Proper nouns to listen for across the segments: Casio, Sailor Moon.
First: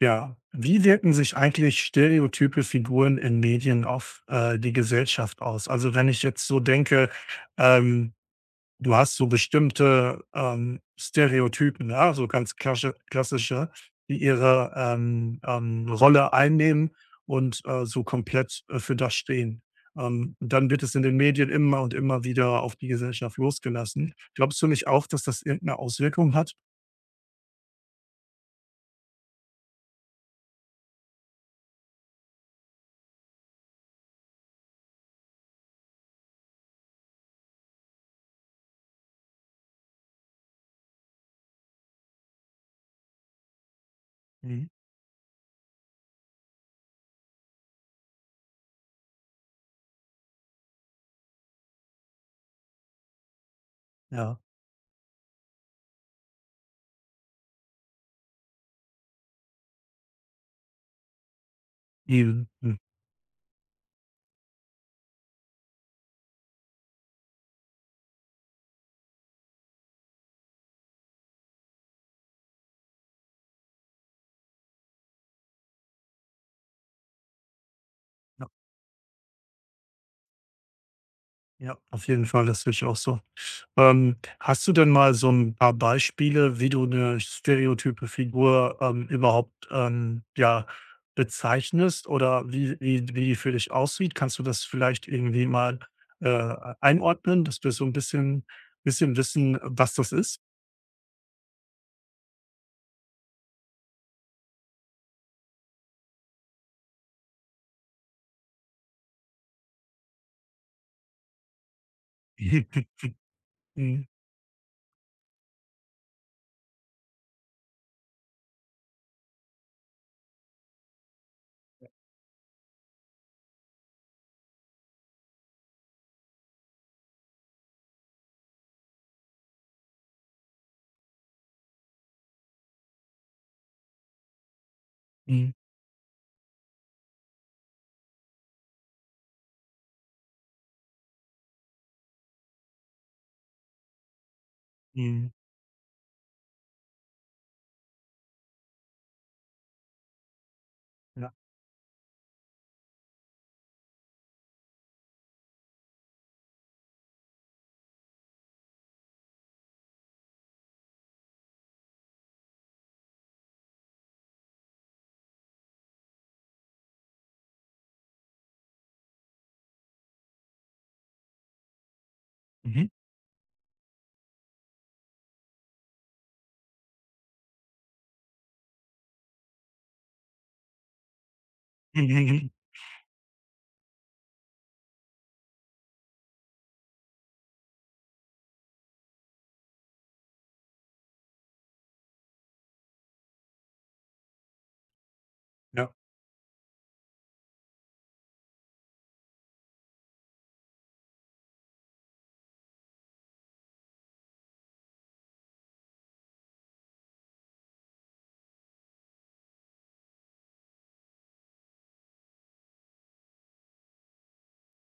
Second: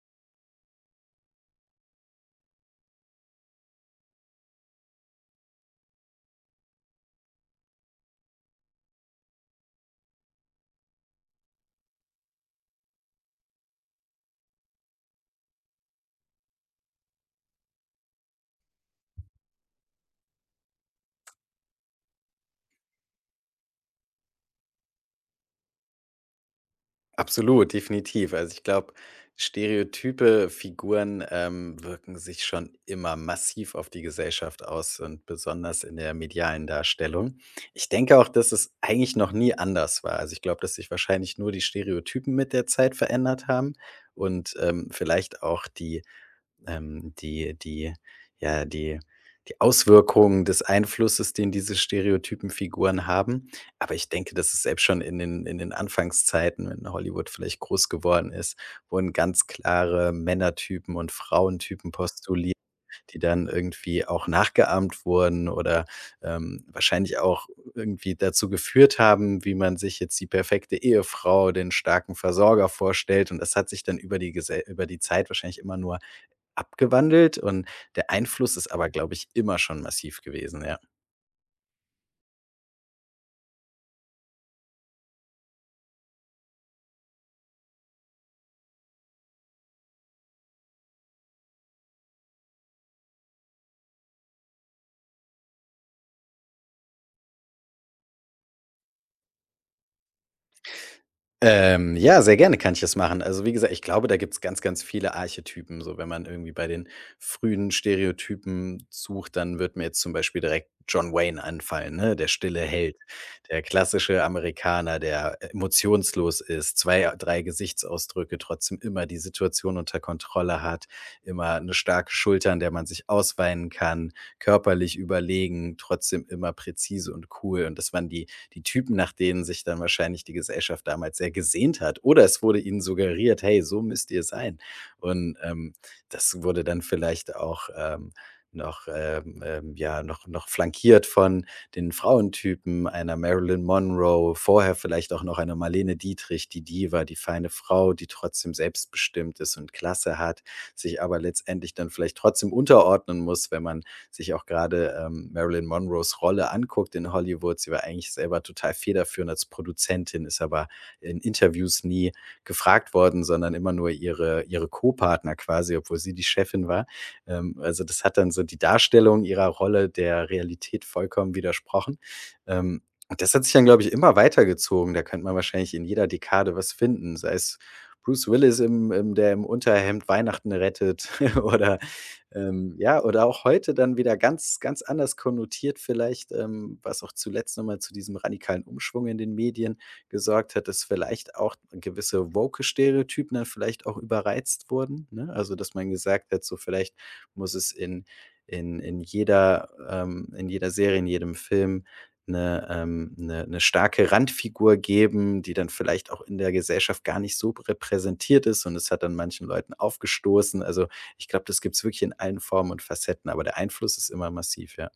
Ja. Wie wirken sich eigentlich stereotype Figuren in Medien auf die Gesellschaft aus? Also, wenn ich jetzt so denke, ähm du hast so bestimmte Stereotypen, ja, so ganz klasche klassische, die ihre Rolle einnehmen und so komplett für das stehen. Und dann wird es in den Medien immer und immer wieder auf die Gesellschaft losgelassen. Glaubst du nicht auch, dass das irgendeine Auswirkung hat? Absolut, definitiv. Also, ich glaube, stereotype Figuren, wirken sich schon immer massiv auf die Gesellschaft aus und besonders in der medialen Darstellung. Ich denke auch, dass es eigentlich noch nie anders war. Also, ich glaube, dass sich wahrscheinlich nur die Stereotypen mit der Zeit verändert haben und, Mhm. Vielleicht auch die die ja, die die Auswirkungen des Einflusses, den diese Stereotypenfiguren haben. Aber ich denke, Ja, dass es selbst schon in den Anfangszeiten, wenn Hollywood vielleicht groß geworden ist, wurden ganz klare Männertypen und Frauentypen eben. postuliert, Mhm. die dann irgendwie auch nachgeahmt wurden oder, wahrscheinlich auch irgendwie dazu geführt haben, wie man sich jetzt die perfekte Ehefrau, den starken Versorger vorstellt. Und das hat sich dann über die Zeit wahrscheinlich immer nur abgewandelt und der Ja, Einfluss ist aber, glaube ich, immer schon massiv gewesen, ja. ja, auf jeden Fall, das sehe ich auch so. Hast du denn mal so ein paar Beispiele, wie du eine stereotype Figur überhaupt, ja, bezeichnest oder wie die für dich aussieht? Kannst du das vielleicht irgendwie mal einordnen, dass wir so ein bisschen wissen, was das ist? Ja, sehr gerne kann ich das machen. Also, wie gesagt, ich glaube, da gibt's ganz, ganz viele Archetypen. So, wenn man irgendwie bei den frühen Stereotypen sucht, dann wird mir jetzt zum Beispiel direkt John Wayne anfallen, ne? Der stille Held, der Mhm. klassische Amerikaner, der emotionslos ist, zwei, drei Gesichtsausdrücke, trotzdem immer die Situation unter Kontrolle hat, immer eine starke Schulter, an der man sich ausweinen kann, körperlich überlegen, trotzdem immer präzise und cool. Und das waren die Typen, nach denen sich dann wahrscheinlich die Gesellschaft damals sehr gesehnt hat. Oder es wurde ihnen suggeriert, hey, so müsst ihr sein. Und Mhm. Das wurde dann vielleicht auch noch, ja, noch flankiert von den Frauentypen einer Marilyn Monroe, vorher vielleicht auch Mhm. noch einer Marlene Dietrich, die Diva, die feine Frau, die trotzdem selbstbestimmt ist und Klasse hat, sich aber Ja. letztendlich dann vielleicht trotzdem unterordnen muss, wenn man sich auch gerade Marilyn Monroes Rolle anguckt in Hollywood. Sie war eigentlich selber total federführend als Produzentin, ist aber in Interviews nie gefragt worden, sondern immer nur ihre Co-Partner quasi, obwohl sie die Chefin war. Also das hat dann so die Darstellung ihrer Rolle der Realität vollkommen widersprochen. Ähm, Mhm. und das hat sich dann, glaube ich, immer weitergezogen. Da könnte man wahrscheinlich in jeder Dekade was finden, sei es Bruce Willis, der im Unterhemd Weihnachten rettet oder Mhm. Mhm. Ja, oder auch heute dann wieder ganz ganz anders konnotiert vielleicht, was auch zuletzt nochmal zu diesem radikalen Umschwung in den Medien gesorgt hat, dass vielleicht auch gewisse woke Stereotypen dann vielleicht auch überreizt wurden, ne? Also, dass man Ja. gesagt hat, so vielleicht muss es in jeder in jeder Serie, in jedem Film eine 'ne starke Randfigur geben, die dann vielleicht auch in der Gesellschaft gar nicht so repräsentiert ist und es hat dann manchen Leuten aufgestoßen. Also, ich glaube, das gibt es wirklich in allen Formen und Facetten, aber der Einfluss ist immer massiv, ja.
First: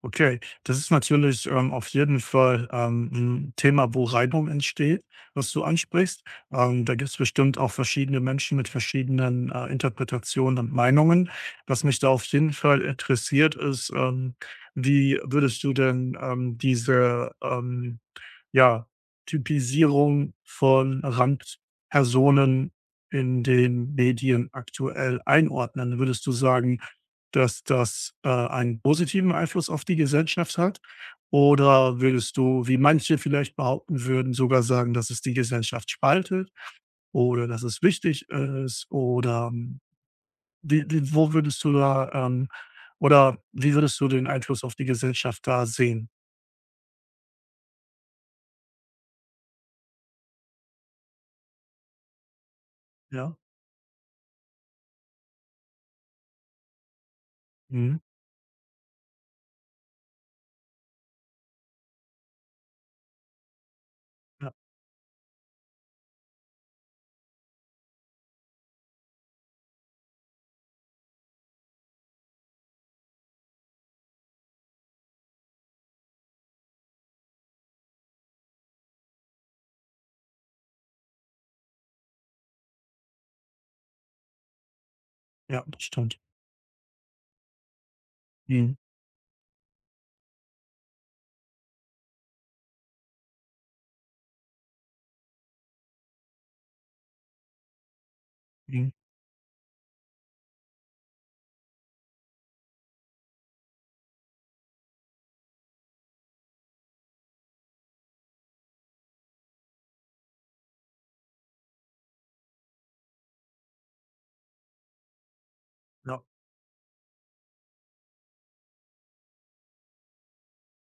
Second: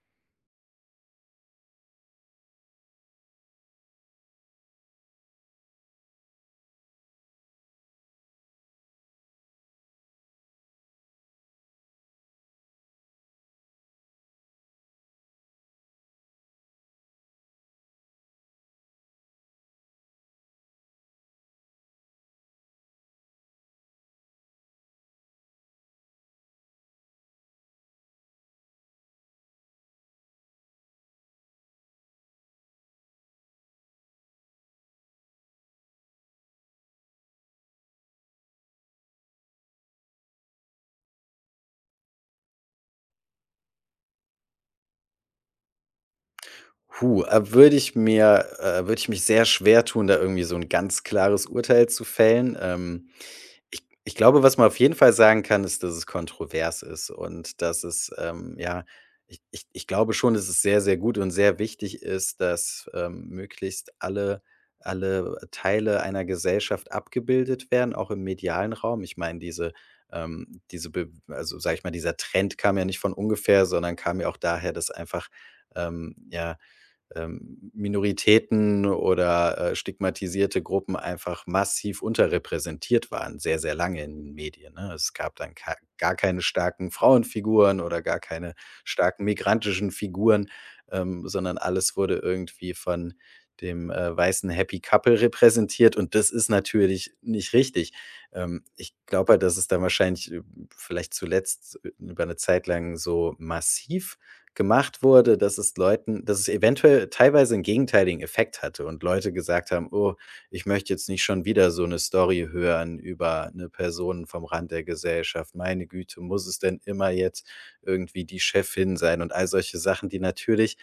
Okay, das ist natürlich auf jeden Fall 'n Thema, wo Reibung entsteht, was du ansprichst. Da gibt es bestimmt auch verschiedene Menschen mit verschiedenen Interpretationen und Meinungen. Was mich da auf jeden Fall interessiert, ist wie würdest du denn diese ja, Typisierung von Randpersonen in den Medien aktuell einordnen? Würdest du sagen, dass das einen positiven Einfluss auf die Gesellschaft hat? Oder würdest du, wie manche vielleicht behaupten würden, sogar sagen, dass es die Gesellschaft spaltet oder dass es wichtig ist? Oder wie wie wo würdest du da, oder wie würdest du den Einfluss auf die Gesellschaft da sehen? Puh, würde ich mich sehr schwer tun, da irgendwie so ein ganz klares Urteil zu fällen. Ja. Ich glaube, was man auf jeden Fall sagen kann, ist, dass es kontrovers ist und dass Mhm. es, ja. Ich glaube schon, dass es sehr, sehr gut und sehr wichtig ist, dass, möglichst alle Ja, alle Teile einer Gesellschaft abgebildet werden, auch im medialen Raum. Ich meine, diese diese be also, sage ich mal, dieser Trend kam ja nicht von ungefähr, sondern kam ja auch daher, dass einfach, ähm, ja Minoritäten oder, stigmatisierte Gruppen einfach massiv unterrepräsentiert waren, sehr, sehr lange in den Medien, ne? Es gab dann ja, ka das gar stimmt. keine starken Frauenfiguren oder gar keine Mhm, starken migrantischen Figuren, sondern alles wurde irgendwie von dem, weißen Happy Couple repräsentiert und das ist natürlich nicht richtig. Mhm, Ich glaube halt, dass es dann wahrscheinlich, vielleicht zuletzt über eine Zeit lang so massiv gemacht wurde, dass es Leuten dass es eventuell teilweise einen gegenteiligen Effekt hatte und Leute gesagt haben: „Oh, ich möchte jetzt nicht schon wieder so eine Story hören über eine Person vom Rand der Gesellschaft. Meine Güte, ja, muss es denn immer jetzt irgendwie die Chefin sein?“ Und all solche Sachen, die natürlich,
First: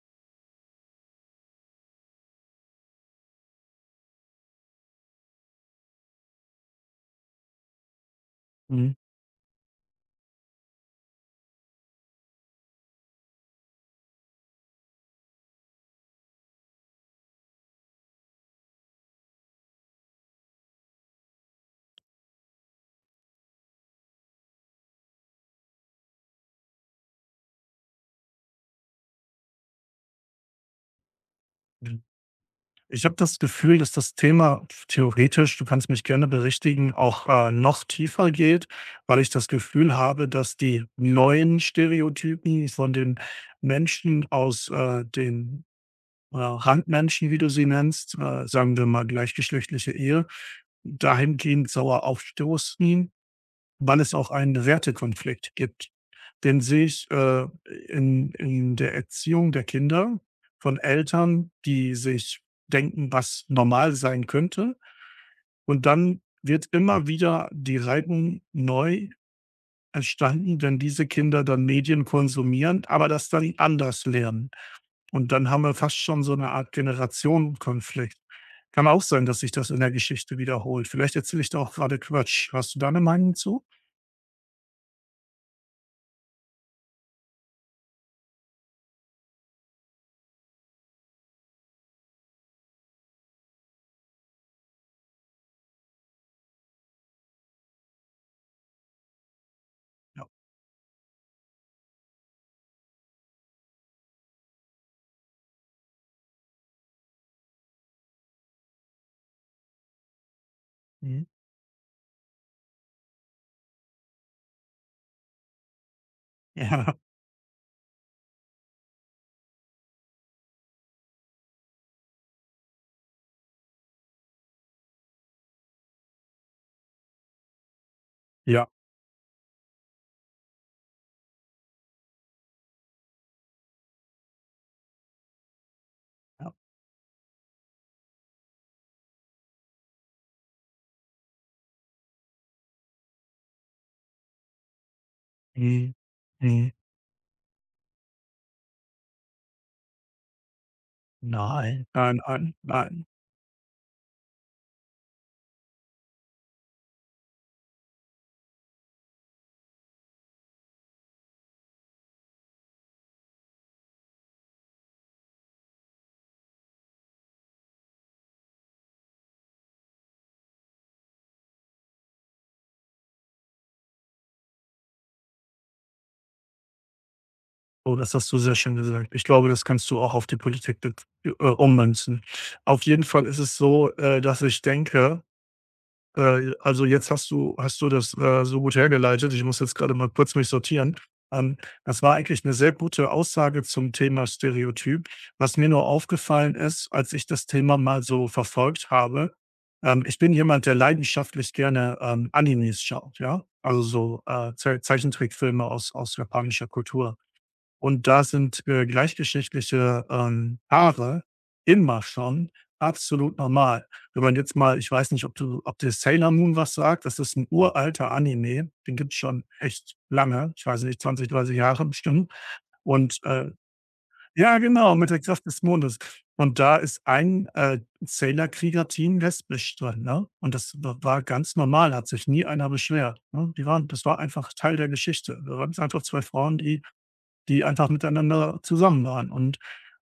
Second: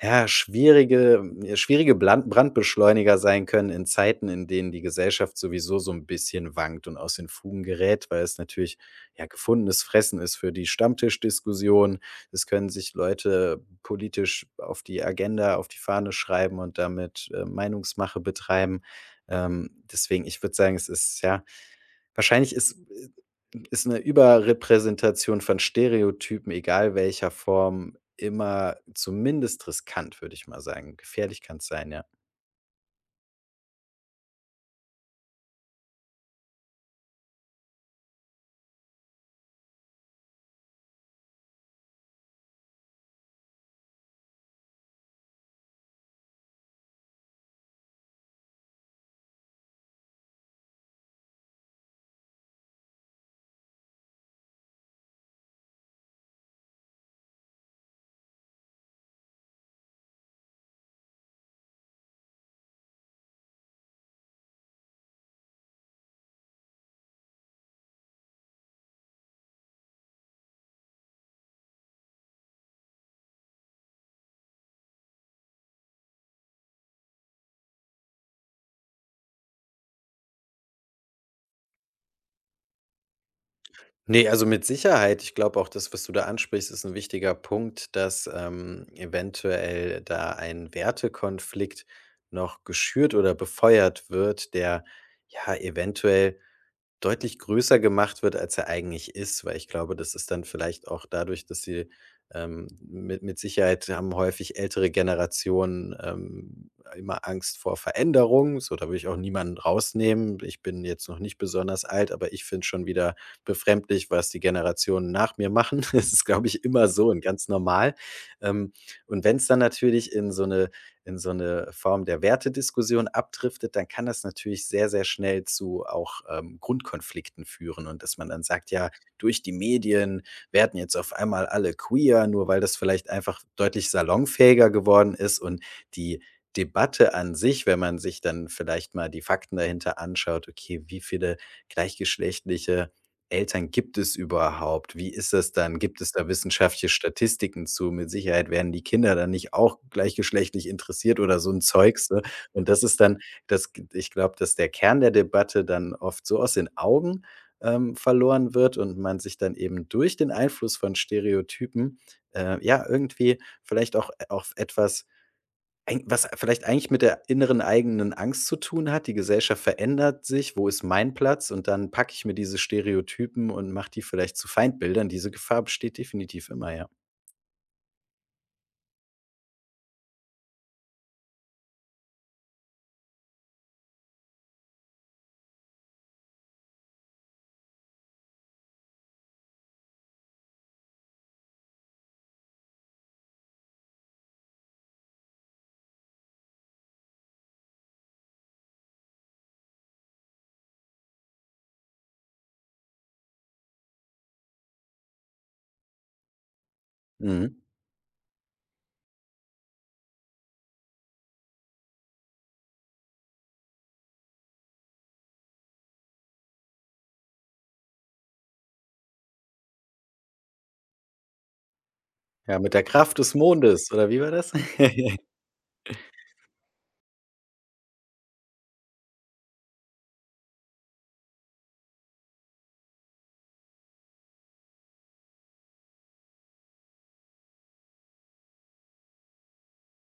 ja, schwierige Blan Brandbeschleuniger sein können in Zeiten, in denen die Gesellschaft sowieso so ein bisschen wankt und aus den Fugen gerät, weil es natürlich, mhm. ja, gefundenes Fressen ist für die Stammtischdiskussion, es können sich Leute politisch auf die Agenda, auf die Fahne schreiben und damit, Meinungsmache betreiben. Deswegen, ich würde sagen, es ist ja, wahrscheinlich ist ist 'ne Überrepräsentation von Stereotypen, egal welcher Form, immer zumindest riskant, würde ich mal sagen. Gefährlich kann es sein, ja. Ich habe das Gefühl, dass das Thema theoretisch, du kannst mich gerne berichtigen, auch noch tiefer geht, weil ich das Gefühl habe, dass die neuen Stereotypen von den Menschen aus den Randmenschen, wie du sie nennst sagen wir mal gleichgeschlechtliche Ehe, dahingehend sauer aufstoßen, weil es auch einen Wertekonflikt gibt. Den sehe ich in der Erziehung der Kinder von Eltern, die sich denken, was normal sein könnte. Und dann wird immer wieder die Reibung neu entstanden, wenn diese Kinder dann Medien konsumieren, aber das dann anders lernen. Und dann haben wir fast schon so eine Art Generationenkonflikt. Kann auch sein, dass sich das in der Geschichte wiederholt. Vielleicht erzähle ich da auch grade Quatsch. Hast du da eine Meinung zu? Nee, also mit Sicherheit. Ich glaube auch das, was du da ansprichst, ist ein wichtiger Punkt, dass, eventuell da ein Wertekonflikt noch geschürt oder befeuert wird, der ja eventuell deutlich größer gemacht wird, als er eigentlich ist, weil ich glaube, das Ja. ist dann vielleicht auch dadurch, dass sie mit Sicherheit haben häufig ältere Generationen, immer Angst vor Veränderung. So, da will ich auch niemanden rausnehmen. Ich bin jetzt noch Mhm. nicht besonders alt, aber ich finde schon wieder befremdlich, was die Generationen nach mir machen. Das ist, glaube ich, immer Ja. so und ganz normal. Ähm, und wenn es dann natürlich in so eine Form der Wertediskussion abdriftet, dann kann das natürlich sehr, sehr schnell zu auch, Grundkonflikten führen und dass man dann Ja. sagt: „Ja, durch die Medien werden jetzt auf einmal alle queer“, nur weil das vielleicht einfach deutlich salonfähiger geworden ist und die Ja. Debatte an sich, wenn man sich dann vielleicht mal die Fakten dahinter anschaut, okay, wie viele gleichgeschlechtliche Eltern gibt es überhaupt? Wie ist das dann? Mhm. Gibt es da Mhm. wissenschaftliche Statistiken zu? Mit Sicherheit werden die Kinder dann nicht auch gleichgeschlechtlich interessiert oder so ein Nein, Zeugs, ne? nein, nein, Und das ist nein. dann das ich glaube, dass der Kern der Debatte dann oft so aus den Augen, verloren wird und man sich dann eben durch den Einfluss von Stereotypen, ja, irgendwie vielleicht auch, auf etwas Eig was vielleicht eigentlich mit der inneren eigenen Angst zu tun hat. Die Gesellschaft verändert sich. Wo ist mein Platz? Und dann packe ich mir diese Stereotypen und mache die vielleicht zu Feindbildern. Diese Gefahr besteht definitiv immer, ja. Oh, das hast du sehr schön gesagt. Ich glaube, das kannst du auch auf die Politik ummünzen. Auf jeden Fall ist es so dass ich denke. Also jetzt hast du das so gut hergeleitet. Ich muss jetzt gerade mal kurz mich sortieren. Ähm, das war eigentlich eine sehr gute Aussage zum Thema Stereotyp. Was mir nur aufgefallen ist, als ich das Thema mal so verfolgt habe ich bin jemand, der leidenschaftlich gerne Animes schaut, ja? Also so Ze Zeichentrickfilme aus japanischer Kultur. Mhm. Und da sind gleichgeschlechtliche Paare immer schon absolut normal. Wenn man jetzt mal, ich weiß nicht, ob dir Sailor Moon was sagt? Das ist ein uralter Anime, den gibt's schon echt lange, ich weiß nicht, 20, 30 Jahre bestimmt. Ja, mit der Kraft Und, des äh Mondes, oder wie war das? ja, genau, mit der Kraft des Mondes. Und da ist ein Sailor-Krieger-Team lesbisch drin, ne? Und das w war ganz normal, hat sich nie einer beschwert, ne? Die waren das war einfach Teil der Geschichte. Da waren's einfach 2 Frauen, die die einfach miteinander zusammen waren. Und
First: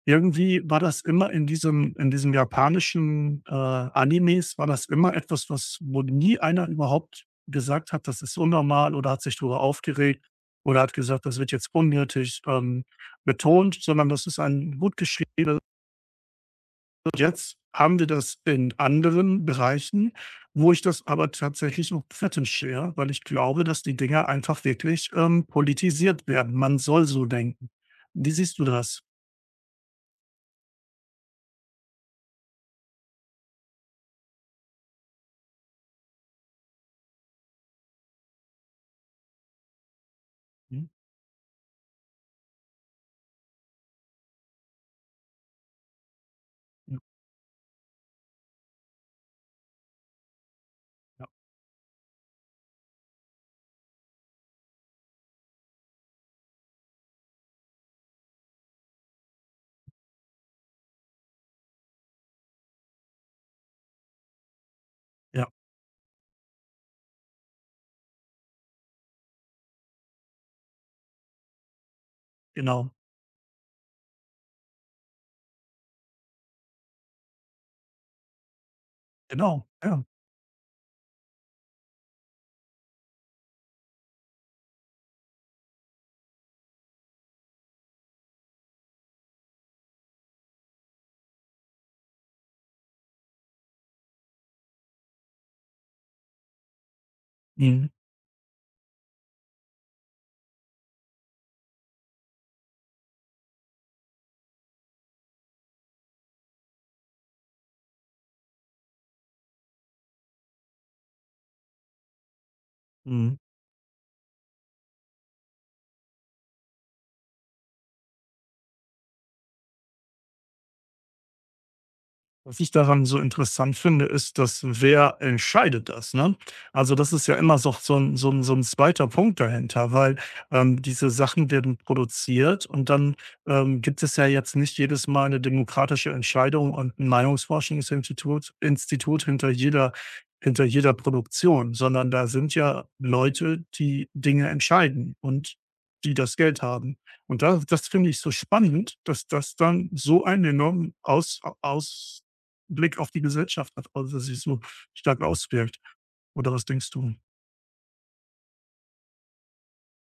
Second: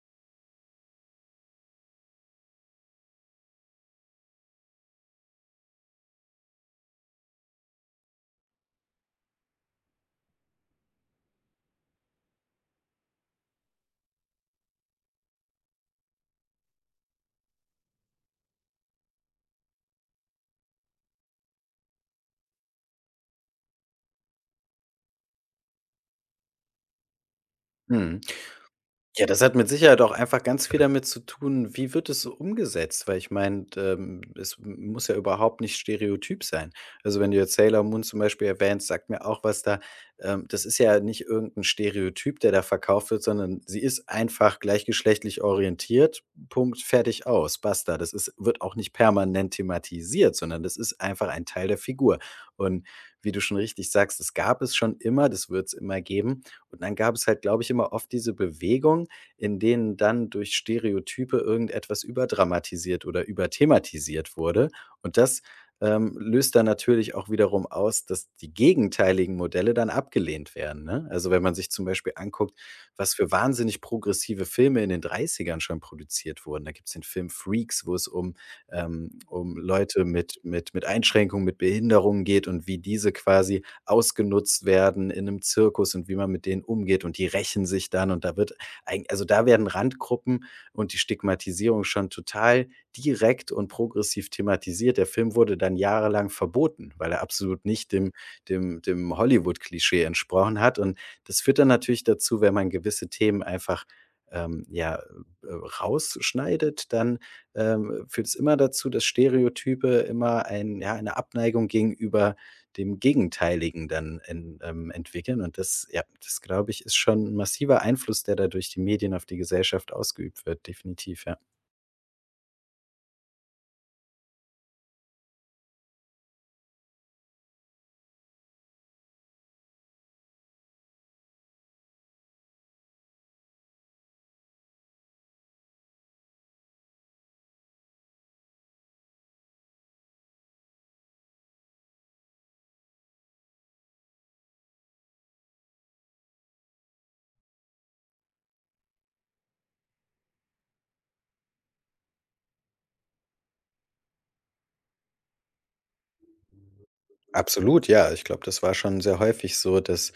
irgendwie war das immer in diesem japanischen Animes war das immer etwas, was wo nie einer überhaupt gesagt hat, das ist unnormal oder hat sich darüber aufgeregt oder hat gesagt, das wird jetzt unnötig betont, sondern das ist ein gut geschriebenes. Jetzt haben wir das in anderen Bereichen, wo ich das aber tatsächlich noch kritisch sehe, weil ich glaube, dass die Dinger einfach wirklich politisiert werden. Man soll so denken. Mhm. Wie siehst du das? Ja, das hat mit Sicherheit auch einfach ganz viel damit zu tun, wie wird es so umgesetzt? Weil ich meine, es muss ja überhaupt nicht stereotyp sein. Also wenn du jetzt Sailor Moon zum Beispiel erwähnst, sagt mir auch was da. Das ist Mhm. ja nicht irgendein Stereotyp, der da verkauft wird, sondern sie ist einfach gleichgeschlechtlich orientiert. Punkt, Ja, fertig aus, basta. Das ist, wird auch nicht permanent thematisiert, sondern das ist ja, einfach ein Teil der Figur. Und wie du schon richtig sagst, das gab es schon immer, das wird es immer geben. Und dann gab es halt, glaube ich, immer oft diese Bewegung, in denen dann durch Stereotype irgendetwas überdramatisiert oder überthematisiert wurde. Und das, ja, löst dann natürlich auch wiederum aus, dass die gegenteiligen Modelle dann abgelehnt werden, ne? Also, wenn man sich zum Beispiel anguckt, genau, was für wahnsinnig progressive Filme in den Dreißigern schon produziert wurden. Da gibt's den Film Freaks, wo es um um genau, Leute ja. mit Einschränkungen, mit Behinderungen geht und wie diese quasi ausgenutzt werden in einem Zirkus und wie man mit denen umgeht und die rächen sich dann und da wird Eig also, da werden Randgruppen und die Stigmatisierung schon total direkt und progressiv thematisiert. Der Film wurde dann jahrelang verboten, weil er absolut Mhm, nicht dem Hollywood-Klischee entsprochen hat. Und das führt dann natürlich dazu, wenn man gewisse Themen einfach, ähm, ja, äh, rausschneidet, dann, führt es immer dazu, dass Stereotype immer ein ja, eine Abneigung gegenüber dem mhm. Gegenteiligen dann en entwickeln und das ja, das glaube ich, ist schon 'n massiver Einfluss, der da durch die Medien auf die Gesellschaft ausgeübt wird, definitiv, ja. Was ich daran so interessant finde, ist, dass wer entscheidet das, ne? Also, das ist ja immer so 'n 2. Punkt dahinter, weil, diese Sachen werden produziert und dann, gibt es ja jetzt nicht jedes Mal eine demokratische Entscheidung und 'n Meinungsforschungsinstitut Institut hinter jeder Produktion, sondern da sind ja Leute, die Dinge entscheiden und die das Geld haben. Und da, das finde ich so spannend, dass das dann so einen enormen Aus Aus Blick auf die Gesellschaft hat, also, dass sich so stark auswirkt. Oder was denkst du? Absolut, ja. Ich glaube, das war schon sehr häufig so, dass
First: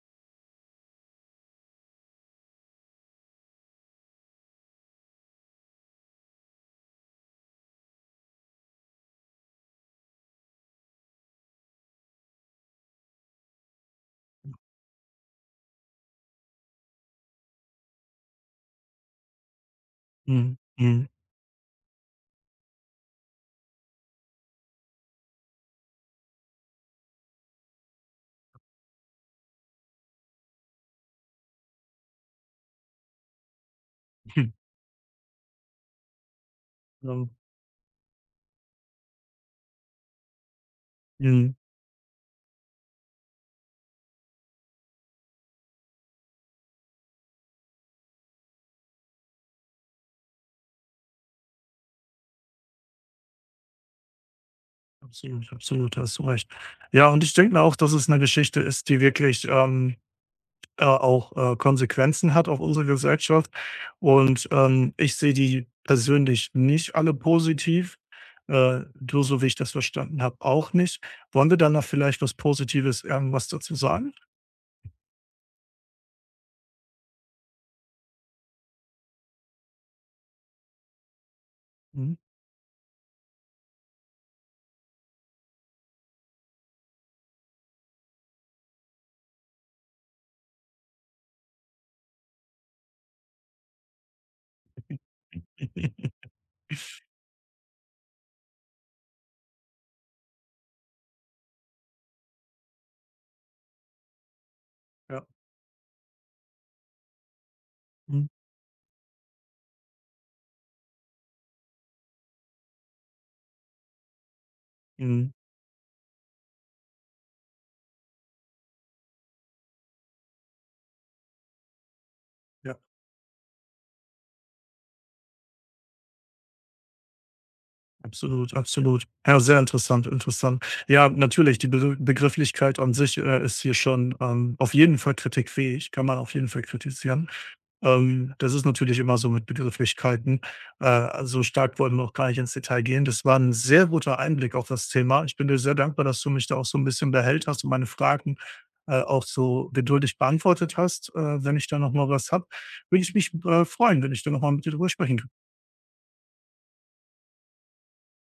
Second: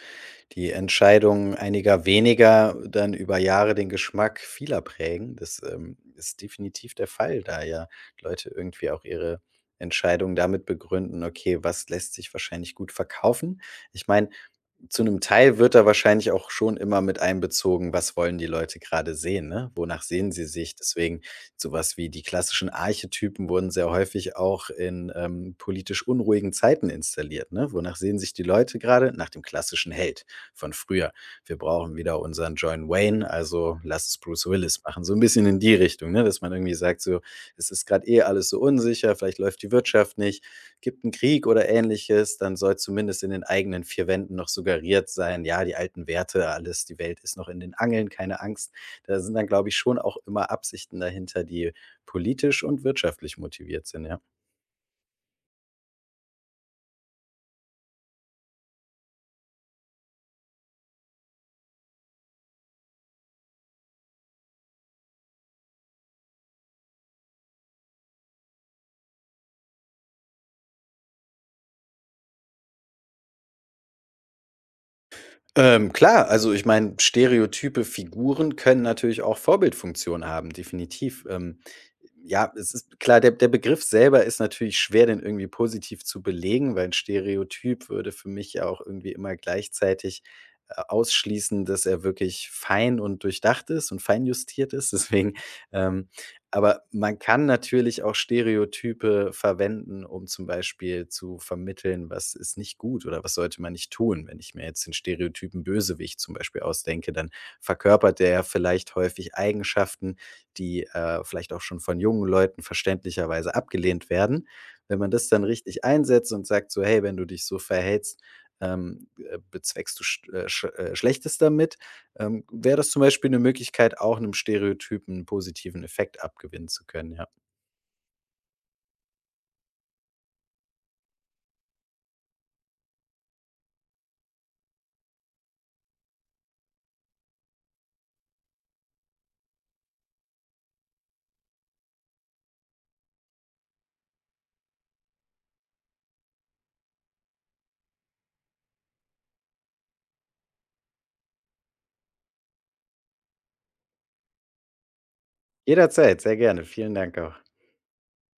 die Entscheidungen einiger weniger dann über Jahre den Geschmack vieler prägen. Das, ist definitiv der Fall, da ja Leute irgendwie auch ihre Entscheidungen damit begründen: „Okay, was lässt sich wahrscheinlich gut verkaufen?“ Ich meine, zu einem Teil wird da wahrscheinlich auch schon immer mit einbezogen, was wollen die Leute gerade sehen, ne? Wonach sehen sie Mhm, sich? mhm, Deswegen sowas wie die klassischen Archetypen wurden sehr häufig auch in, politisch unruhigen Zeiten installiert, ne? Wonach sehen sich die Leute gerade? Nach dem klassischen Held von früher. Wir brauchen wieder unseren John Wayne, also lass es Bruce hm, Willis machen. So ein bisschen in die Richtung, ne, dass man irgendwie sagt so: genau. „Es ist gerade eh alles so unsicher, vielleicht läuft die Wirtschaft nicht, gibt 'n Krieg Mhm, oder Ähnliches, dann soll zumindest in den eigenen 4 Wänden noch suggeriert sein: „Ja, die alten Werte, alles die Welt ist noch in den Angeln, keine Angst.“ Da sind dann, glaube ich, schon auch immer Absichten dahinter, die politisch und wirtschaftlich motiviert sind, ja. absolut, absolut, da hast du recht. Ja, und ich denke mir auch, dass es eine Geschichte ist, die wirklich auch Konsequenzen hat auf unsere Gesellschaft. Und ich sehe die persönlich nicht alle positiv. Du, so wie ich das verstanden habe, auch nicht. Wollen wir dann noch vielleicht was Positives irgendwas dazu sagen? Klar, also ich meine, stereotype Figuren können natürlich auch Vorbildfunktion haben, definitiv. Mhm. Ja, es ist klar, der Begriff selber ist natürlich schwer, den irgendwie positiv zu belegen, weil ein Stereotyp würde für mich ja auch irgendwie immer gleichzeitig, ausschließen, dass er wirklich fein und durchdacht ist und feinjustiert ist. Deswegen, ähm aber man kann natürlich auch Stereotype verwenden, um zum Beispiel zu vermitteln, was ist nicht gut oder was sollte man nicht tun. Wenn ich mir jetzt den Ja. Stereotypen Bösewicht zum Beispiel ausdenke, dann verkörpert der Mhm. ja vielleicht häufig Eigenschaften, die vielleicht auch schon von jungen Leuten verständlicherweise abgelehnt werden. Wenn man das Mhm. dann richtig einsetzt und sagt so, hey, wenn du dich so verhältst, bezweckst du sch sch Schlechtes damit, wäre Ja. das zum Beispiel eine Möglichkeit, auch einem Stereotypen 'n positiven Effekt abgewinnen zu können, ja. Absolut, absolut. Ja, sehr interessant, interessant. Ja, natürlich, die Be Begrifflichkeit an sich ist hier schon auf jeden Fall kritikfähig, kann man auf jeden Fall kritisieren. Das ist natürlich immer so mit Begrifflichkeiten. So stark wollen wir auch gar nicht ins Detail gehen. Das war ein sehr guter Einblick auf das Thema. Ich bin dir sehr dankbar, dass du mich da auch so ein bisschen behält hast und meine Fragen auch so geduldig beantwortet hast. Wenn ich da noch mal was habe, würde ich mich freuen, wenn ich da noch mal mit dir drüber sprechen kann. Jederzeit, sehr gerne. Vielen Dank auch.